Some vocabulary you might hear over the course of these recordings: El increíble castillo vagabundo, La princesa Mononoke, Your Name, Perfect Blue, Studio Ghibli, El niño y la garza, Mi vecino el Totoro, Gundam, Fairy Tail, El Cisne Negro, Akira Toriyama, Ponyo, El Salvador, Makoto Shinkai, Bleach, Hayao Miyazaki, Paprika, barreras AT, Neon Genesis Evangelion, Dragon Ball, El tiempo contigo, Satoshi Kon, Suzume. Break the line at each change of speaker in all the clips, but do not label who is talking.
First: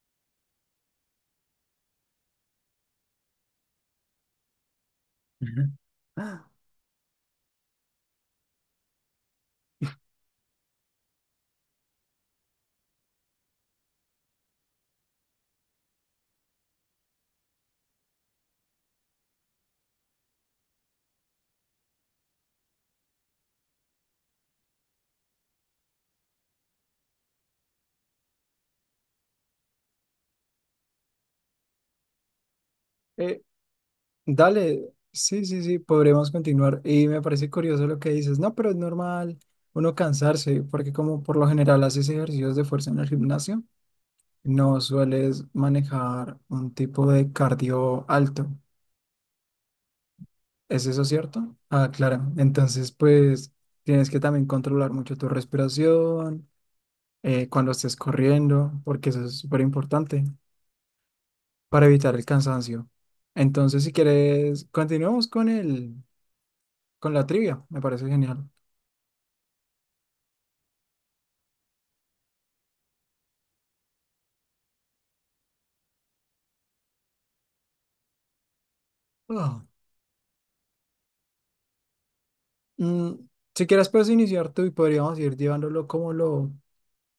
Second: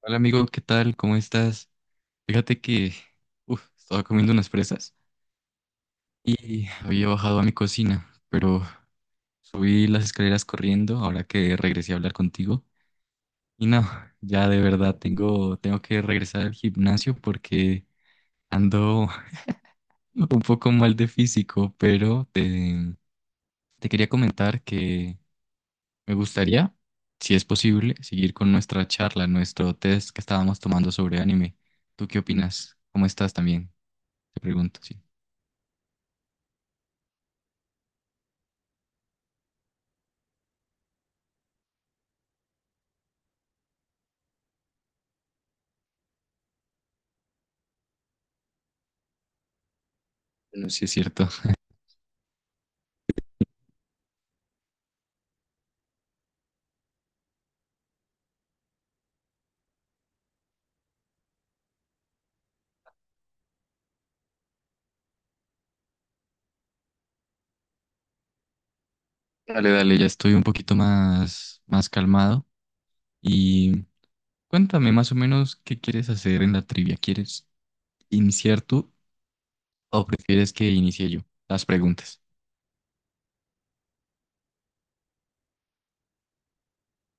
Hola amigo, ¿qué tal? ¿Cómo estás? Fíjate que uf, estaba comiendo unas fresas
Ujú.
y había bajado a mi cocina, pero subí las escaleras corriendo ahora que regresé a hablar contigo. Y no, ya de verdad tengo que regresar al gimnasio porque ando un poco mal de físico, pero te quería comentar que me gustaría, si es posible, seguir con nuestra charla, nuestro test que estábamos tomando sobre anime. ¿Tú qué opinas? ¿Cómo estás
Eh,
también? Te pregunto,
dale,
sí.
sí, sí, sí, podremos continuar. Y me parece curioso lo que dices. No, pero es normal uno cansarse, porque como por lo general haces ejercicios de fuerza en el gimnasio, no sueles manejar un tipo de cardio alto.
Bueno, sí
¿Es
es
eso
cierto.
cierto? Ah, claro. Entonces, pues tienes que también controlar mucho tu respiración, cuando estés corriendo, porque eso es súper importante para evitar el cansancio. Entonces, si quieres, continuamos con él, con la trivia. Me parece genial.
Dale, dale, ya estoy un poquito más calmado. Y cuéntame más o menos qué quieres hacer en la trivia. ¿Quieres iniciar tú
Ah,
o prefieres que inicie yo las preguntas?
mm, si quieres, puedes iniciar tú y podríamos ir llevándolo como lo,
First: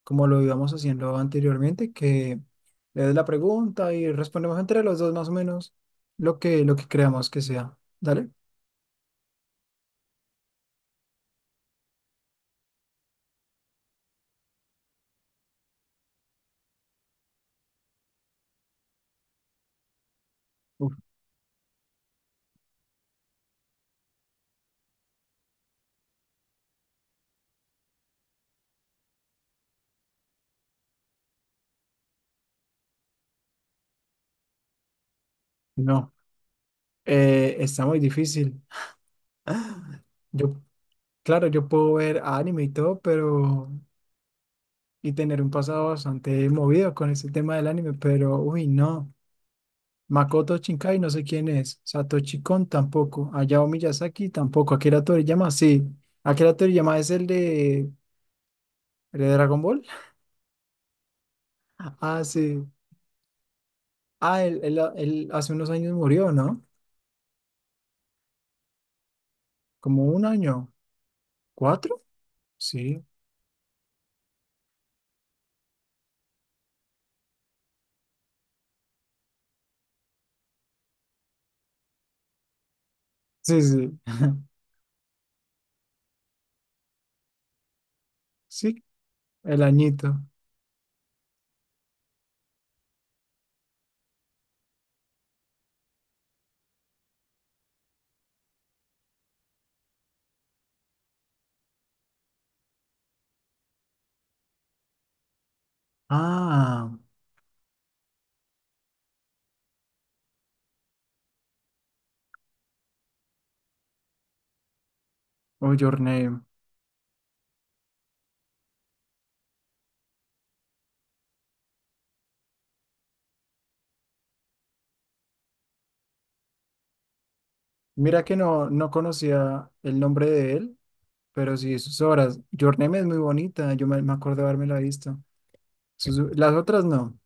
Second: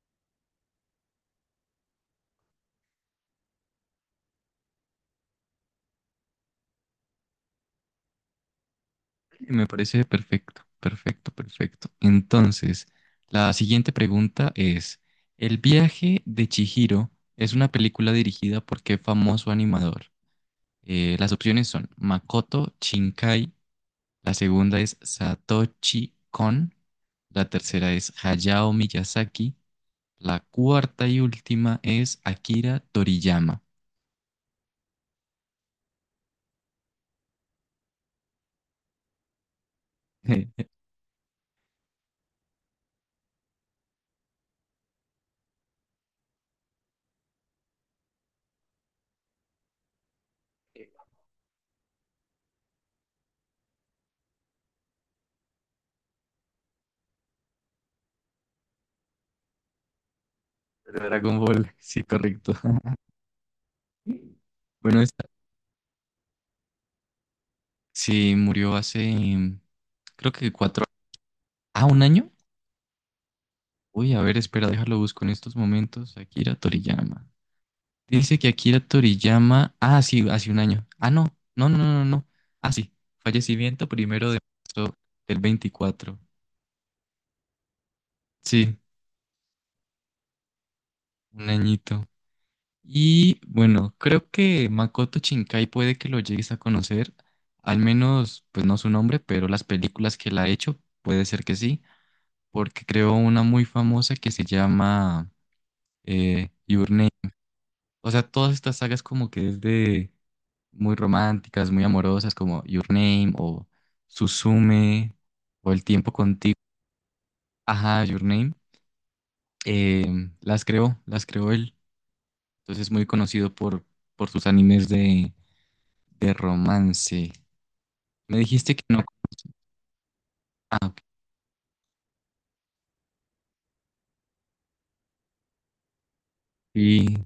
como lo íbamos haciendo anteriormente, que le des la pregunta y respondemos entre los dos más o menos lo que creamos que sea. Dale.
Me parece perfecto, perfecto, perfecto. Entonces, la siguiente pregunta es, ¿el viaje de Chihiro es una película dirigida por qué famoso animador?
Uf,
Las opciones son Makoto Shinkai. La segunda es Satoshi Kon. La tercera es Hayao Miyazaki. La cuarta y última es Akira Toriyama.
no, está muy difícil. Yo, claro, yo puedo ver anime y todo, pero y tener un pasado bastante movido con ese tema del anime, pero uy, no. Makoto Shinkai, no sé quién es. Satoshi Kon tampoco. Hayao Miyazaki tampoco. Akira Toriyama, sí. Akira Toriyama es el de Dragon Ball.
Dragon Ball, sí,
Ah,
correcto.
sí. Ah, él, él-
Bueno, esta
él hace unos años murió, ¿no?
sí murió hace,
Como un
creo que
año.
cuatro, un
¿Cuatro?
año.
Sí.
Uy, a ver, espera, déjalo busco en estos momentos. Akira Toriyama. Dice que Akira Toriyama, ah, sí, hace un año. Ah, no, no, no, no, no, no. Ah, sí,
Sí,
fallecimiento
sí.
1 de marzo del 24. Sí,
Sí, el añito.
un añito. Y bueno, creo que Makoto Shinkai puede que lo llegues a conocer, al menos, pues no su nombre, pero las películas que él ha hecho, puede ser que sí, porque creó una muy famosa que se llama Your
Ah,
Name. O sea, todas estas sagas como que es de muy románticas, muy amorosas, como Your Name o Suzume o
oh,
El
Your
tiempo
Name.
contigo. Ajá, Your Name. eh, las creó él. Entonces es muy conocido por sus animes de romance.
Mira que
Me
no,
dijiste que
no
no conoces.
conocía el nombre de
Ah,
él,
ok.
pero sí sus obras. Your Name es muy bonita. Yo me acuerdo de haberme la visto. Sus- las otras no.
Sí,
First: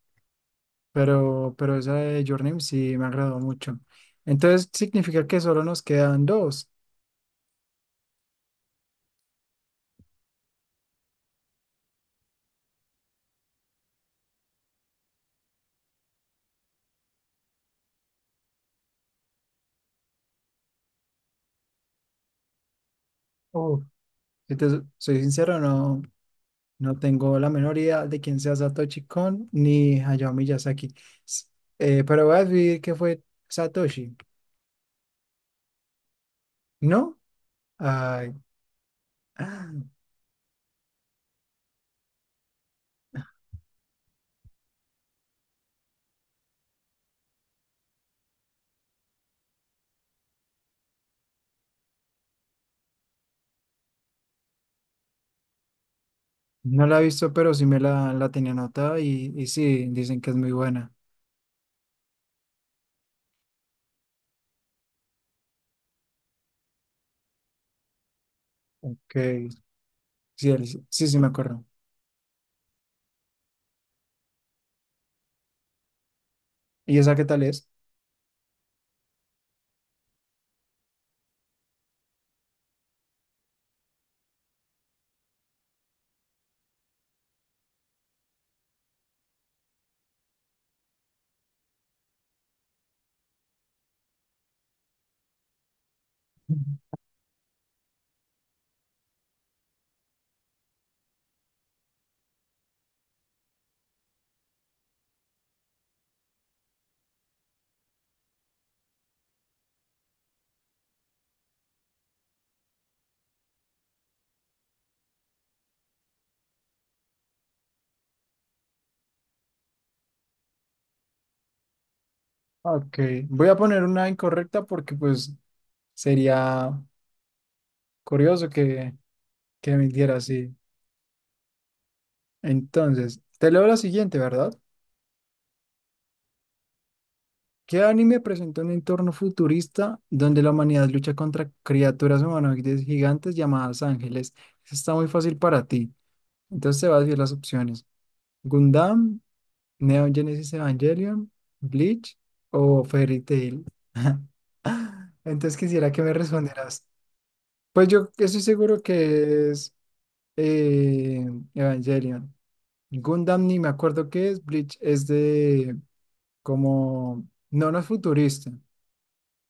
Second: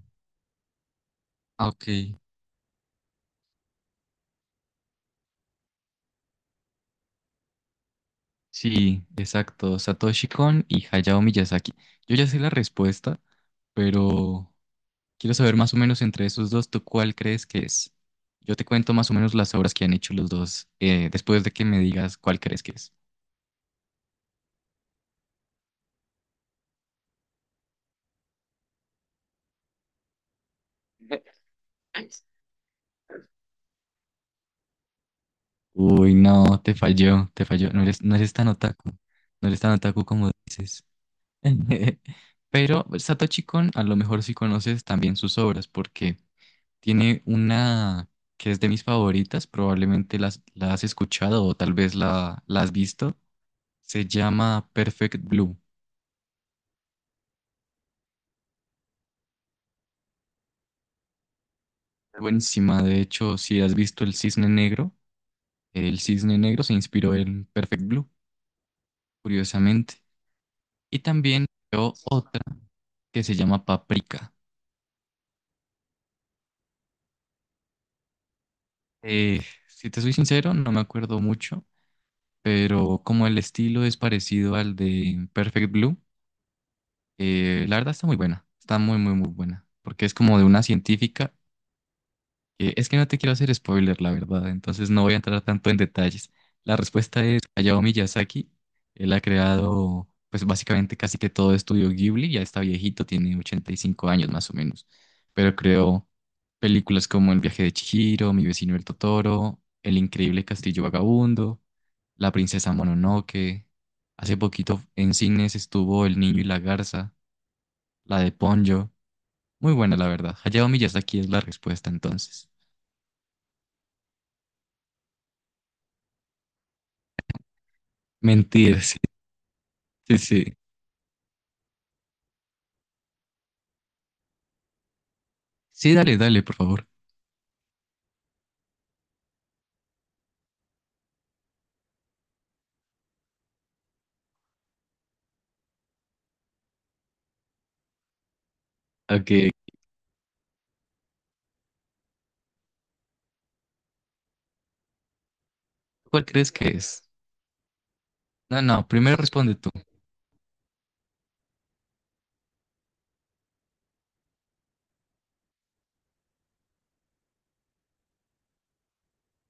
ah,
Pero
ok.
esa de Your Name sí me agradó mucho. Entonces significa que solo nos quedan dos.
Sí, exacto. Satoshi Kon y Hayao Miyazaki. Yo ya sé la respuesta, pero quiero saber más o menos entre esos dos, ¿tú cuál crees que es? Yo te cuento más o menos las obras que han hecho los dos, después de que me digas cuál crees que es.
Uf, si te so- soy sincero, no, no tengo la menor idea de quién sea Satoshi Kon ni Hayao Miyazaki. S- pero voy a decir que fue Satoshi,
Uy, no, te
¿no?
falló, te falló. No eres, no
Ay,
eres tan otaku. No eres tan
ah,
otaku como dices. Pero Satoshi Kon, a lo mejor sí conoces también sus obras, porque tiene una que es de mis favoritas, probablemente la has escuchado o tal vez la has visto. Se llama Perfect Blue.
no la he visto, pero sí me la tenía anotada y sí, dicen que es muy buena.
Buenísima, de hecho, si has visto el Cisne Negro se inspiró en Perfect Blue,
Que
curiosamente.
sí, él-
Y
sí, sí me
también
acuerdo.
creó otra que se llama Paprika.
¿Y esa qué tal es?
Eh, si te soy sincero, no me acuerdo mucho, pero como el estilo es parecido al de Perfect Blue, la verdad está muy buena, está muy, muy, muy buena, porque es como de una científica. Es que no te quiero hacer spoiler, la verdad, entonces no voy a entrar tanto en detalles.
Ujú.
La respuesta es Hayao Miyazaki. Él ha creado, pues básicamente casi que todo estudio Ghibli, ya está viejito, tiene 85 años más o menos, pero creó películas como El viaje de Chihiro, Mi vecino el Totoro, El increíble castillo vagabundo, La princesa Mononoke. Hace poquito en cines estuvo El niño y la garza, la de Ponyo. Muy buena, la verdad. Hayao Miyazaki es la respuesta entonces.
Ok, voy a poner una incorrecta porque pues sería curioso
Mentir.
que mintiera
Sí, sí.
así. Entonces, te leo la siguiente, ¿verdad?
Sí, dale, dale, por favor.
¿Qué anime presenta un entorno futurista donde la humanidad lucha contra criaturas humanoides gigantes llamadas ángeles? Eso está muy fácil para ti. Entonces te vas a decir las opciones. Gundam,
Okay.
Neon Genesis Evangelion, Bleach o Fairy Tail. Entonces quisiera que me
¿Cuál crees que
respondieras.
es?
Pues yo estoy
No,
seguro
no, primero
que
responde tú.
es eh, Evangelion. Gundam ni me acuerdo qué es. Bleach es de como... No, no es futurista.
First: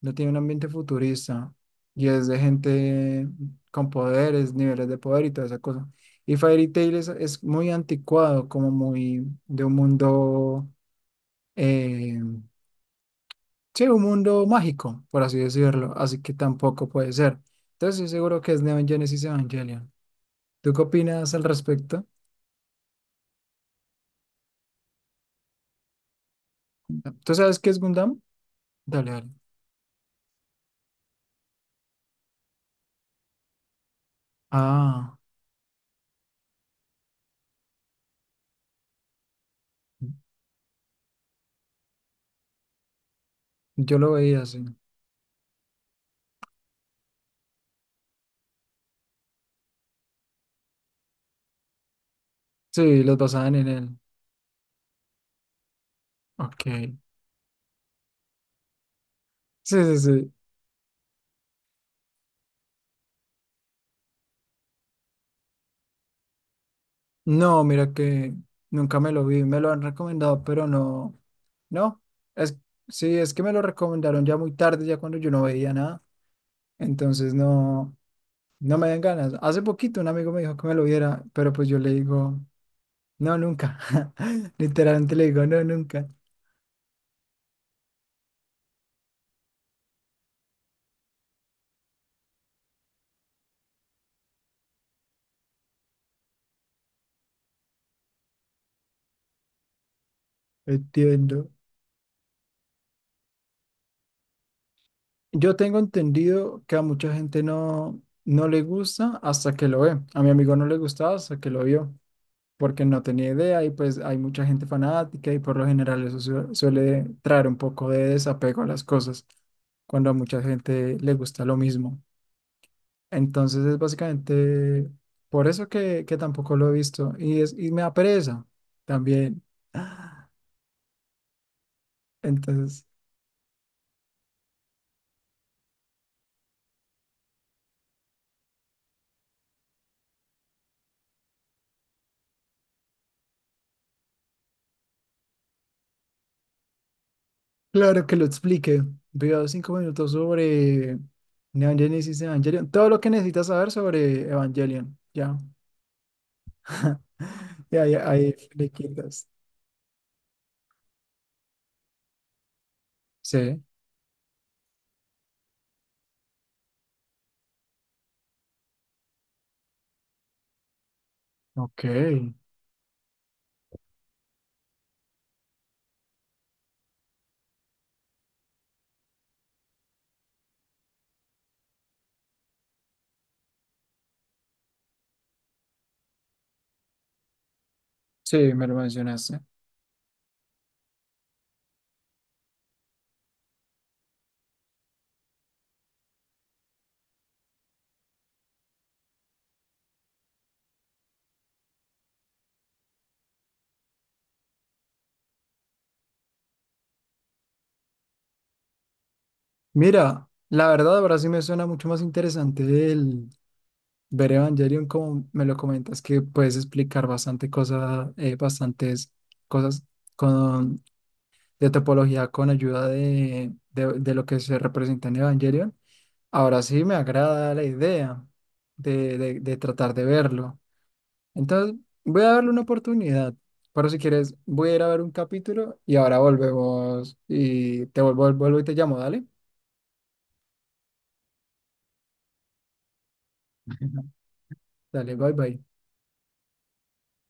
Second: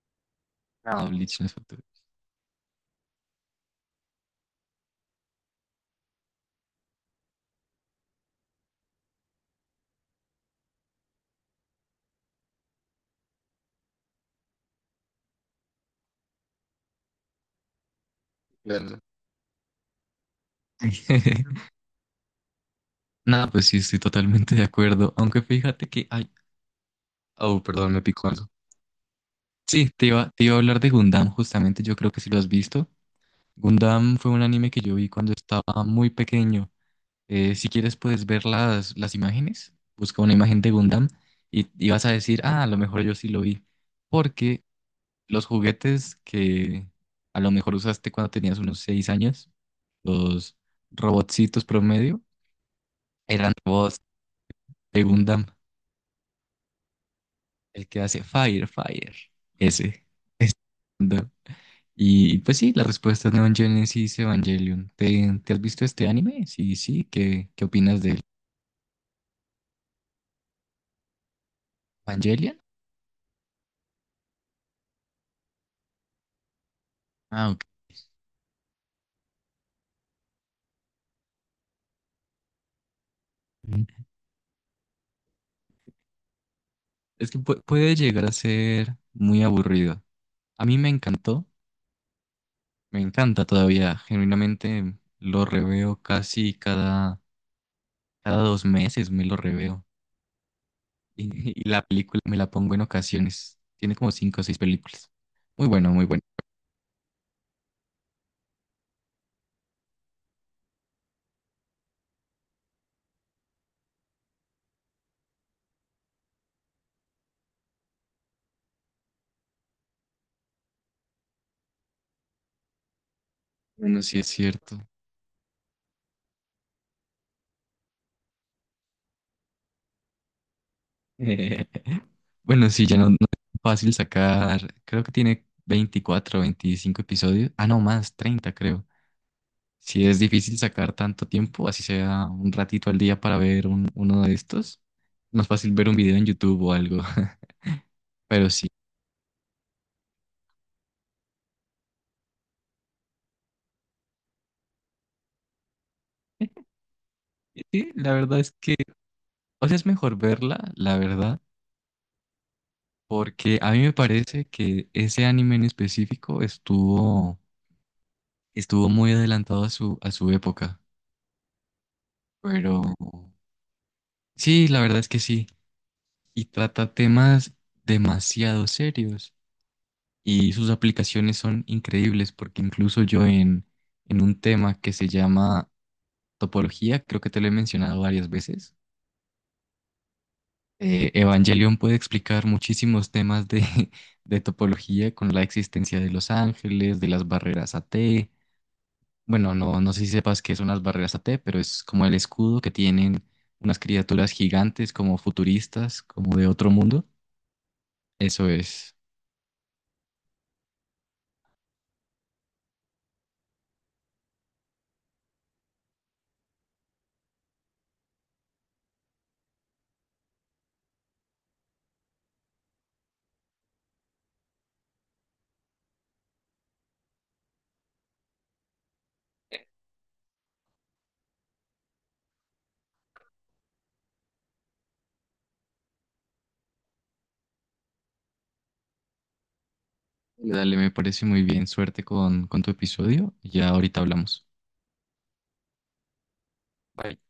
No tiene un ambiente
No, Bleach no
futurista.
es factura.
Y es de gente con poderes, niveles de poder y toda esa cosa. Y Fairy Tail es muy anticuado, como muy de un mundo... eh, sí, un mundo mágico, por así decirlo. Así que tampoco puede ser. Entonces estoy seguro que es Neon
Claro.
Genesis Evangelion. ¿Tú qué opinas al respecto?
No, pues sí, estoy totalmente de acuerdo. Aunque fíjate que. Ay,
¿Tú sabes
oh,
qué es
perdón, me
Gundam?
picó algo.
Dale, dale.
Sí, te iba a hablar de Gundam, justamente, yo creo que sí lo has visto. Gundam fue un anime que yo vi
Ah.
cuando estaba muy pequeño. Si quieres puedes ver las imágenes, busca una imagen de Gundam y vas a decir, ah, a lo mejor yo sí lo vi.
Yo lo veía
Porque
así.
los juguetes que a lo mejor usaste cuando tenías unos 6 años, los robotcitos promedio,
Sí, los
eran
basaban en él.
robots de Gundam,
Ok. Sí,
el que hace Fire, Fire,
sí,
ese.
sí.
Ese Gundam. Y pues sí, la respuesta es Neon Genesis Evangelion. ¿Te has visto este anime? Sí, sí, ¿qué,
No,
qué
mira
opinas de
que nunca me lo vi. Me lo han recomendado, pero no. No.
Evangelion?
Es, sí, es que me lo recomendaron ya muy tarde, ya cuando yo no veía nada. Entonces
Ah, ok.
no, no me dan ganas. Hace poquito un amigo me dijo que me lo viera, pero pues yo le digo, no, nunca.
Mm.
Literalmente le digo, no, nunca.
Es que puede llegar a ser muy aburrido. A mí me encantó, me encanta todavía, genuinamente lo reveo casi cada Cada 2 meses me lo reveo.
Entiendo.
Y la película me la pongo en ocasiones. Tiene como cinco o seis películas.
Yo
Muy
tengo
bueno, muy bueno.
entendido que a mucha gente no le gusta hasta que lo ve. A mi amigo no le gustaba hasta que lo vio, porque no tenía idea y pues hay mucha gente fanática y por lo general eso su- suele traer un poco de desapego a las cosas cuando a mucha gente le gusta lo mismo. Entonces es
Bueno, sí es cierto.
básicamente por eso que tampoco lo he visto y me da pereza también.
Bueno,
Entonces...
sí, ya no es fácil sacar. Creo que tiene 24 o 25 episodios. Ah, no, más, 30 creo. Si es difícil sacar tanto tiempo, así sea un ratito al día para ver uno de estos. Más fácil ver un video en YouTube o algo.
Claro que lo
Pero sí.
explique. Video 5 minutos sobre Neon Genesis Evangelion. Todo lo que necesitas saber sobre Evangelion. Ya. Ya,
Sí,
ya,
la
ahí
verdad es
le
que,
quitas.
o sea, es mejor verla, la verdad, porque
Sí.
a mí me parece que ese anime en específico estuvo, estuvo muy adelantado a su época.
Ok.
Pero sí, la verdad es que sí. Y trata temas demasiado serios. Y sus aplicaciones son increíbles porque incluso yo en un tema que se llama topología, creo que te lo he mencionado varias
Sí, me
veces,
lo mencionaste.
Evangelion puede explicar muchísimos temas de, de topología con la existencia de los ángeles, de las barreras AT. Bueno, no, no sé si sepas que son las barreras a T, pero es como el escudo que tienen unas criaturas gigantes, como futuristas, como de otro mundo. Eso es.
Mira, la verdad ahora sí me suena mucho más interesante el ver Evangelion como me lo comentas, que puedes explicar bastante cosas, bastantes cosas con, de topología con ayuda de lo que se representa en Evangelion. Ahora sí me agrada la idea de tratar de verlo. Entonces, voy a darle una oportunidad. Pero si quieres, voy a ir a ver un capítulo y ahora volvemos y te vuelvo y te llamo, dale.
Dale, me parece muy bien. Suerte con tu episodio. Ya ahorita hablamos.
Dale, bye bye.
Bye.